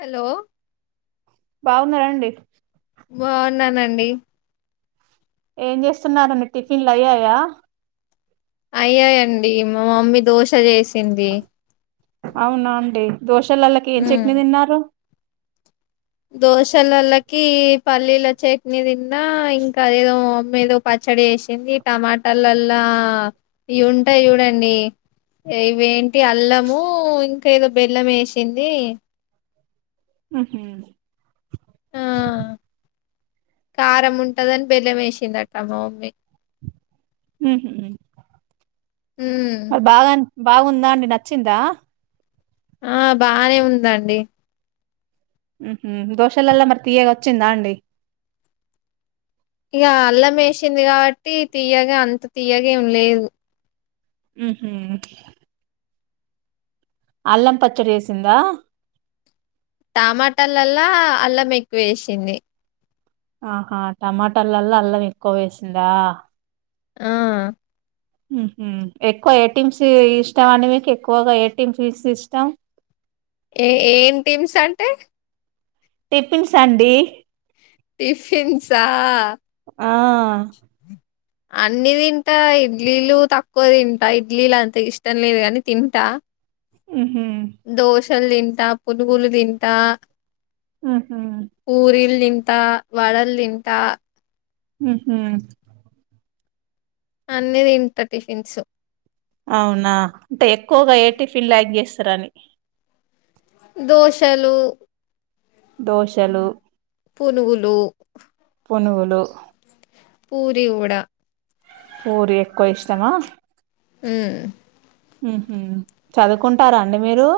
Hello అవునా అండి బావున్నానండి ఏం చేస్తున్నరు మీ టిఫిన్లు అయ్యాయా అయ్యాయండి మా మమ్మీ దోశలు చేసింది అవునా అండి దోశలళ్ళకి ఏం చట్నీ తిన్నారు దోశల అల్లాకి పల్లీలో చట్నీ తిన్నా ఇంకా ఏదేదో మీదో పచ్చడి వేసింది టమాటర్లల్లా ఆ ఇవి ఉంటాయి చూడండి ఇవేంటి అల్లము ఇంకా ఏదో బెల్లం వేసింది ఉహుమ్ ఆ కారం ఉంటందని బెల్లం వేసిందట్టమ్మ మమ్మీ ఉహుమ్ ఉమ్ బాగుందా అండి నచ్చిందా ఆ బానే ఉందండి ఉహుమ్ దోశలలా మరి తీయగా వచ్చిందా అండి ఇక అల్లం వేసింది కాబట్టి తీయగా అంత తీయగా ఏం లేదు ఉహుమ్ అల్లం పచ్చడి చేసిందా టమాటాలలా అల్లం ఎక్కువేసింది ఆహా టమాటలలో అల్లం ఎక్కువ వేసిందా ఆ ఉహుమ్ ఎక్కువ ఏ టీమ్స్ ఇష్టం అండి మీకు ఎక్కువగా ఏ టిమ్స్ ఇష్టం [unintelligible] ఏ ఏం టీమ్స్ అంటే టిఫిన్స్ అండి టిఫిన్స్ ఆ ఆ అన్ని తింటా ఇడ్లీలు తక్కువ తింటా ఇడ్లీలు అంత ఇష్టం లేదు కాని తింటా ఆ ఉహు దోశలు తింటా పునుగులు తింటా ఉహు పూరిల్ తింటా వాడల్ తింటా ఉహుమ్ అన్ని తింటా టిఫిన్స్ అవునా అంటే ఎక్కువగా ఏ టిఫిన్ లైక్ చేస్తారని దోశలు దోశలు పునుగులు పొనుగులు పూరి వడా పూరి ఎక్కువ ఇష్టమా ఊ ఉహు చదువుకుంటారా అండి మీరు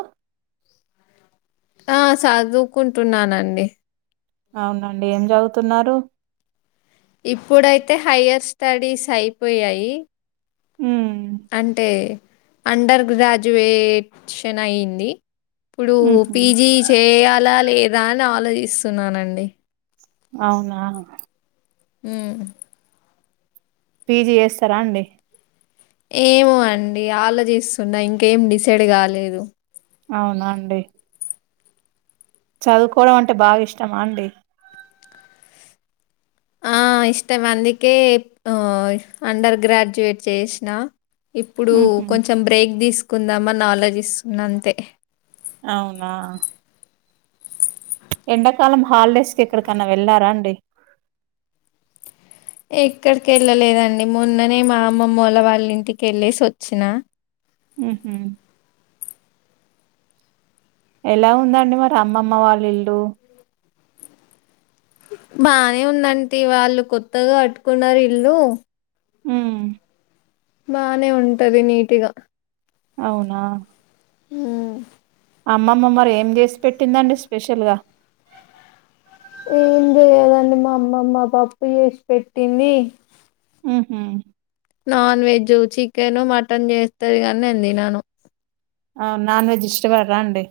ఆ సదువుకుంటున్నానండి అవునండి ఏం చదువుతున్నారు ఇప్పుడైతే హయర్ స్టడీస్ అయిపోయాయి ఉమ్ అంటే అండర్ గ్రాడ్యుయేట్షన్ అయింది ఇప్పుడు ఉహు పీజీ చేయాలా లేదా అని ఆలోచిస్తున్నానండి అవునా ఉ పీజీ చేస్తారా అండి ఏమో అండి ఆలోచిస్తున్నా ఇంకేం డిసైడ్ కాలేదు అవునా అండి చదువుకోవడం అంటే బాగా ఇష్టమా అండి ఆ ఇష్టం అందుకే అండర్ గ్రాడ్యుయేట్ చేసిన ఇప్పుడు ఉహు కొంచెం బ్రేక్ తీసుకుందామనీ ఆలోచిస్తున్న అంతే అవునా ఎండాకాలం హాలిడేస్ కి ఏక్కడికన్నా వెళ్ళారా అండి ఏక్కడికి వెళ్ళలేదండి మొన్ననే మా అమ్మమ్మ ఓళ్ళ వాళ్ళ ఇంటికి వెళ్ళేసి వచ్చినా ఉహు ఎలా ఉందండి మరి అమ్మమ్మ వాళ్ళ ఇల్లు బానే ఉందంటి వాళ్ళు కొత్తగా కట్టుకున్నారు ఇల్లు ఊ బానే ఉంటది నీటిగా అవునా హు అమ్మమ్మ మరి ఏం చేసి పెట్టిందండి స్పెషల్గా ఏం చేయదండి మా అమ్మమ్మ పప్పు చేసి పెట్టింది ఉహు నాన్ వెజ్ చికెను మటన్ చేస్తది కాని నేను తినను ఆ నాన్ వెజ్ ఇష్టపడరా అండి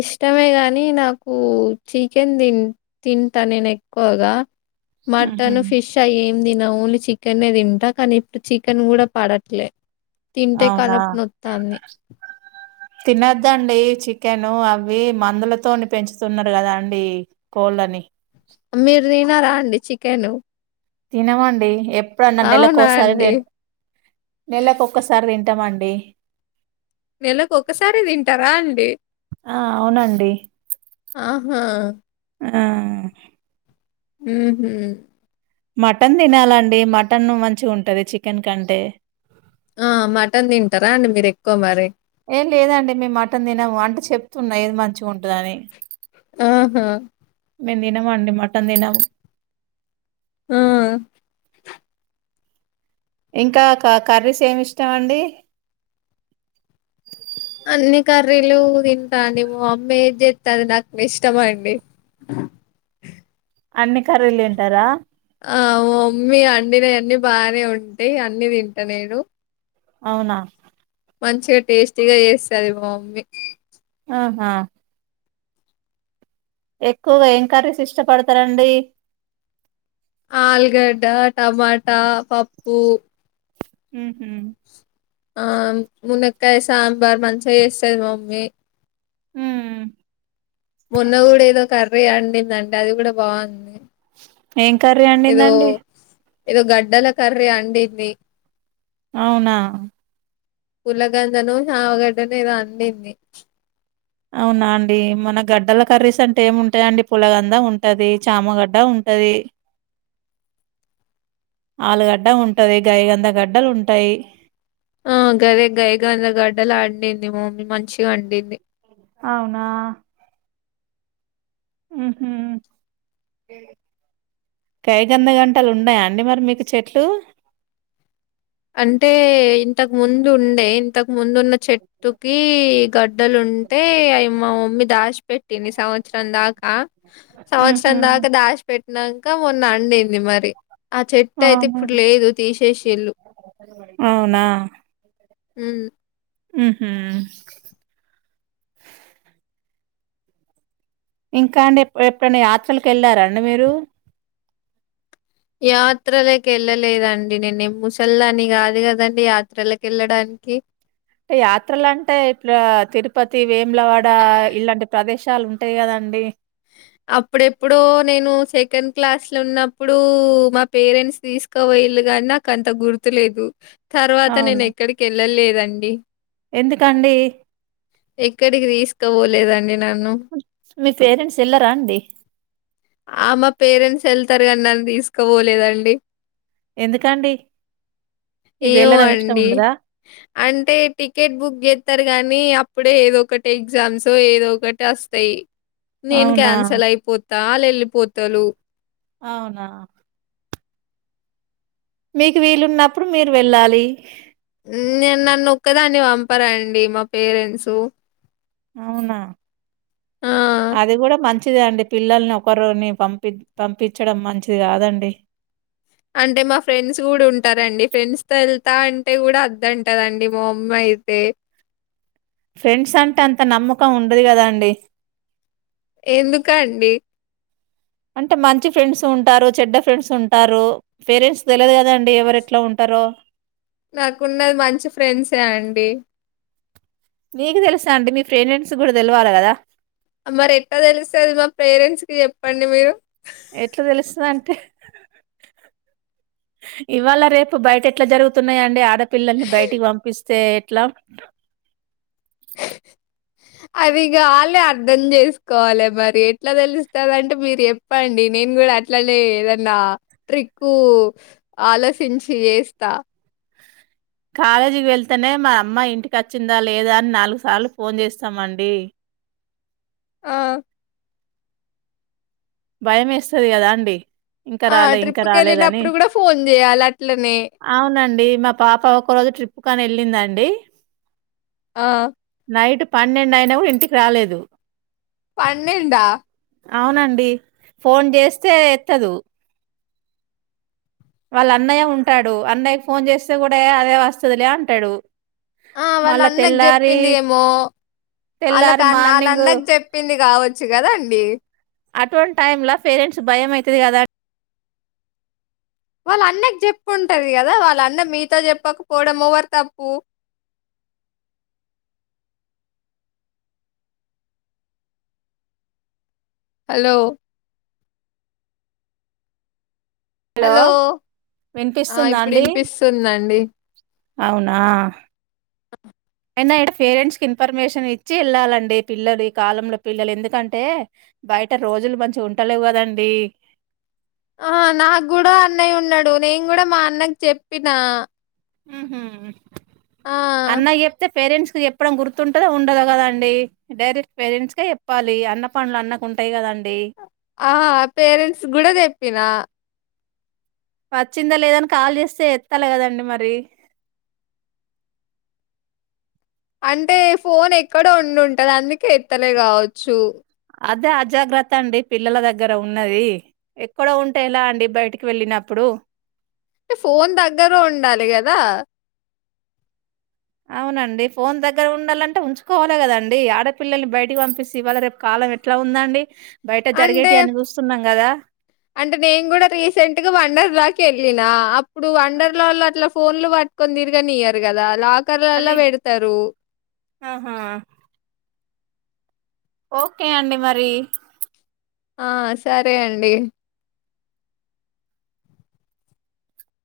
ఇష్టమే గాని నాకు చికెన్ తి తింటా నేను ఎక్కువగా ఉహూ. మటన్ ఫిష్ అయేం తిన ఓన్లీ చికెన్ తింటా కానీ ఇప్పుడు చికెన్ కూడా పడట్లే తింటే అవునా కడుపు నొత్తాంది తనద్దండి చి చికెన్ అవి మందులతోని పెంచుతున్నారు కదా అండి కోళ్ళని మీరు తినారా అండి చికెను తినమండి ఎప్పుడున్నా నెలకు ఒకసారి అండి నెలకు ఒక్కసారి తింటామండి డి నెలకు ఒక్కసారే తింటారా అండి ఆ అవునండి ఆ హా ఆ ఉహు మటన్ తినాలండి మటన్ మంచిగా ఉంటది చికెన్ కంటే ఆ మటన్ తింటారా అండి మీరు ఎక్కువ మరి ఏ లేదండి మేము మటన్ తినము అంటే చెప్తున్నా ఏది మంచిగా ఉంటదని ఆహా మేము తినమా అండి మటన్ తినము ఆ ఇంకా క కర్రీస్ ఏం ఇష్టామండి అన్ని కర్రీలు తింటా అండి మా మమ్మీ ఏది చెత్తే అది నాకు ఇష్టమండి అన్ని కర్రీలు తింటారా ఆ మా మమ్మీ అండినయన్నీ బానే ఉంటాయి అన్ని తింటా నేను అవునా మంచిగా టేస్టీగా చేస్తది మా మమ్మీ ఆహా ఎక్కువగా ఎంకరీస్ ఇష్టపడుతారండి ఆలుగడ్డ టమాటా పప్పు ఉ ఆ మునక్కయ సాంబార్ మంచిగా చేస్తది మమ్మీ ఉ మొన్నగుడ ఏదో కర్రీ అండిందండి అది కూడా బాగుంది ఏం కర్రీ అండిందండి ఏదో గడ్డల కర్రీ అండింది అవునా పులగంధనో చామగడ్డనో ఎదో అండింది అవునా అండి మన గడ్డల కర్రీస్ అంటే ఏముంటాయండి పులగంద ఉంటది చామగడ్డ ఉం టది ఆలుగడ్డ ఉంటది గాయి గంధ గడ్డలు ఉంటాయి ఆ గదే గై గందగడ్డలాండింది మా మమ్మీ మంచి గండింది అవునా ఉహు గై గంద గంటలు ఉన్నాయా అండి మరి మీకు చెట్లు అంటే ఇంతకు ముందు ఉండే ఇంతకు ముందున్న చెట్టుకి గడ్డలుంటే అవి మా మమ్మీ దాస్ పట్టింది సంవత్సరం దాకా ఉహు సంవత్సరం దాకా దాసి పెట్టినా క మొన్న అండింది మరి ఆ చెట్టు అయితే అవును ఇప్పుడు లేదు తీసేసిల్లు అవునా ఉ ఉహు ఇంకా అండి ఎప్ ఎప్పుడనా యాత్రలకు వెళ్ళారండి మీరు యాత్రలకు ఎళ్ళలేదండి నేనేం ముసల్దాని కాదు కదండి యాత్రలకు కేళ్ళడాని కి యాత్రలు అంటే ఇట్ల తిరుపతి వేములవాడ ఇలాంటి ప్రదేశాలు ఉంటాయి కద అండి అప్పుడెప్పుడో నేను సెకన్ క్లాస్ ల ఉన్నప్పుడు మా పేరెంట్స్ తీసుకపోయిళ్ళు కాని నాకు అంత గుర్తులేదు తర్వాత నేను అవును. ఎక్కడికి ఎళ్ళలేదండి ఎందుకండి ఎక్కడికి తీసుకో పోలేదండి నన్ను తేల్ల రా అండి ఆ! మా పేరెంట్స్ వెళ్తారు కానీ నన్ను తీసుక పోలేదండి ఎందుకండి మీకు ఏమో వెళ్ళడం ఇష్టం అండి ఉండదా? అంటే టికెట్ బుక్ చేస్తారు తూత్ గానీ అప్పుడే ఏదో ఒకటి ఎగ్జామ్స్ ఏదో ఒకటి వస్తాయి నేను అవునా? క్యాన్సల్ అయిపోతా ఆళ్ళు వెళ్ళిపోతలు అవునా మీకు వీలు ఉన్నప్పుడు మీరు వెళ్ళాలి నేను నన్ను ఒక్కదాన్ని పంపారా అండి మా పేరెంట్స్ అవునా ఆ! అది కూడా మన్ చిదే అండి పిల్లల్ని ఒకరుని పంపిన్ పంపించడం మంచిది కాదండి అంటే మా ఫ్రెండ్స్ కూడా ఉంటారండి ఫ్రెండ్స్ తో వెళ్తా అంటే కూడా అద్ద అంటదండి మా అమ్మాయి అయితే ఫ్రెండ్స్ అంటే అంత నమ్మకం ఉండదు కదాండి ఎందుకు అండి అంటే మంచి ఫ్రెండ్స్ ఉంటారు చెడ్డ ఫ్రెండ్స్ ఉంటారు పేరెంట్స్ తెలియదు కదండి ఎవరు ఎట్లా ఉంటారు రో నాకు ఉన్నది మంచి ఫ్రెండ్సే అండి మీకు తెలుసా అండి మీ పేరెంట్స్ కి కూడా తెలవాల కదా ఆ మరి ఎట్లా తెలుస్తాది మా పేరెంట్స్ కి చెప్పండి మీరు ఎట్లా తెలుస్తాది అంటే ఇవాళ రేపు బయట ఎట్లా జరుగుతున్నాయిండి ఆడపిల్లల్ని బయటికి పంపిస్తే ఎట్లా ఇ అవి కాలే అర్ధం చేసుకోవాలి మరి ఎట్లా తెలుస్తాది అంటే మీరు చెప్పండి నేను కూడా అట్లనే ఏదన్నా ట్రిక్ ఆలోచించి చేస్తా కాలేజీకి వెళ్తేనే మా అమ్మాయి ఇంటికి వచ్చిందా లేదా అని నాలుగు సార్లు ఫోన్ చేస్తామండి ఆ భయం వేస్తాది కదా అండి ఇంకా ఆ! రాలేదు ఇంక రాలేదని ట్రిప్‌కెళ్ళినప్పుడు గూడా ఫోను జేయాలి అట్లనే. అవునండి మా పాప ఒక రో తు చుట్ కొని వెళ్ళింది అండి ఆ నైటు పన్నెండు అయినా కూడా ఇంటికి రాలేదు పన్నెండు ఆ అవునండి ఫోన్ చేస్తే ఎత్తదు వాళ్ళ అన్నయ్య ఉంటాడు అన్నయ్యకి ఫోన్ చేస్తే కూడా అదే వస్తది లే అంటాడు ఆ వాళ్ళ మళ్ళా అన్నకి తెల్లారి చెప్పింది ఏమో ఆళ్ళకు తెల్లారి ఆ అన్న ఆళ్ల మార్నింగ్ అన్నకి చెప్పింది కావచ్చు కదాండి అటువంటి టైమ్లా పేరెంట్స్ కు భయం అవుతుంది కదా వాళ్ళ అన్నకి చెప్పు ఉంటది కదా వాళ్ళ అన్న మీతో చెప్పకపోవడం ఎవరు తప్పు అ హలో హలో ఆ! వినిపిస్తుందా ఇప్పుడు అండి ఇనిపిస్తుందండి. అవునా అయినా ఇక్కడ పేరెంట్స్ కి ఇన్ఫర్మేషన్ ఇచ్చి వెళ్ళాలండి పిల్లలు ఈ కాలంల పిల్లలు ఎందుకంటే బయట రోజులు మంచిగా ఉంటలేవు కదండి ఆహ నాకు కూడా అన్నయ్య ఉన్నాడు నేను కూడా మా అన్నకు చెప్పినా ఊహు ఆ పేరెంట్స్ కు చెప్పడం గుర్తుంటుందో ఉండదో కదా అండి డైరెక్ట్ పేరంట్స్ కే చెప్పాలి అన్న పనులు అన్నకు ఉంటయి కదండి. ఆ పేరెంట్స్ కూడా చెప్పిన వచ్చిందా లేదని కాల్ చేస్తే ఎత్తాల కదండి మరి అంటే ఫోన్ ఎక్కడో ఉండింటది అందుకే ఎత్తలే కావచ్చు. అదే అజాగ్రత్త అండి పిల్లల దగ్గర ఉన్నది ఎక్కడో ఉంటే ఎలా అండి బయటికి వెళ్ళినప్పుడు. ఫోన్ దగ్గర ఉండాలి కదా. అవునండి ఫోన్ దగ్గర ఉండాలంటే ఉంచుకోవాలి కదండి ఆడపిల్లల్ని బయటకి పంపిసె ఇవాళ రేపు కా లం ఎట్లా ఉందండి. బయట అంటే జరిగేటివి అని చూస్తున్నాం కదా అంటే నేను కూడా రీసెంట్ గా వండర్ లకి వెళ్ళిన అప్పుడు వండర్ లా లో అట్లా ఫోన్లు పట్టుకొని తిరిగనియారు కదా లాక్ ఆకర్లల అది పెడతారు ఆహా ఓకే అండి మరి ఆ సరే అండి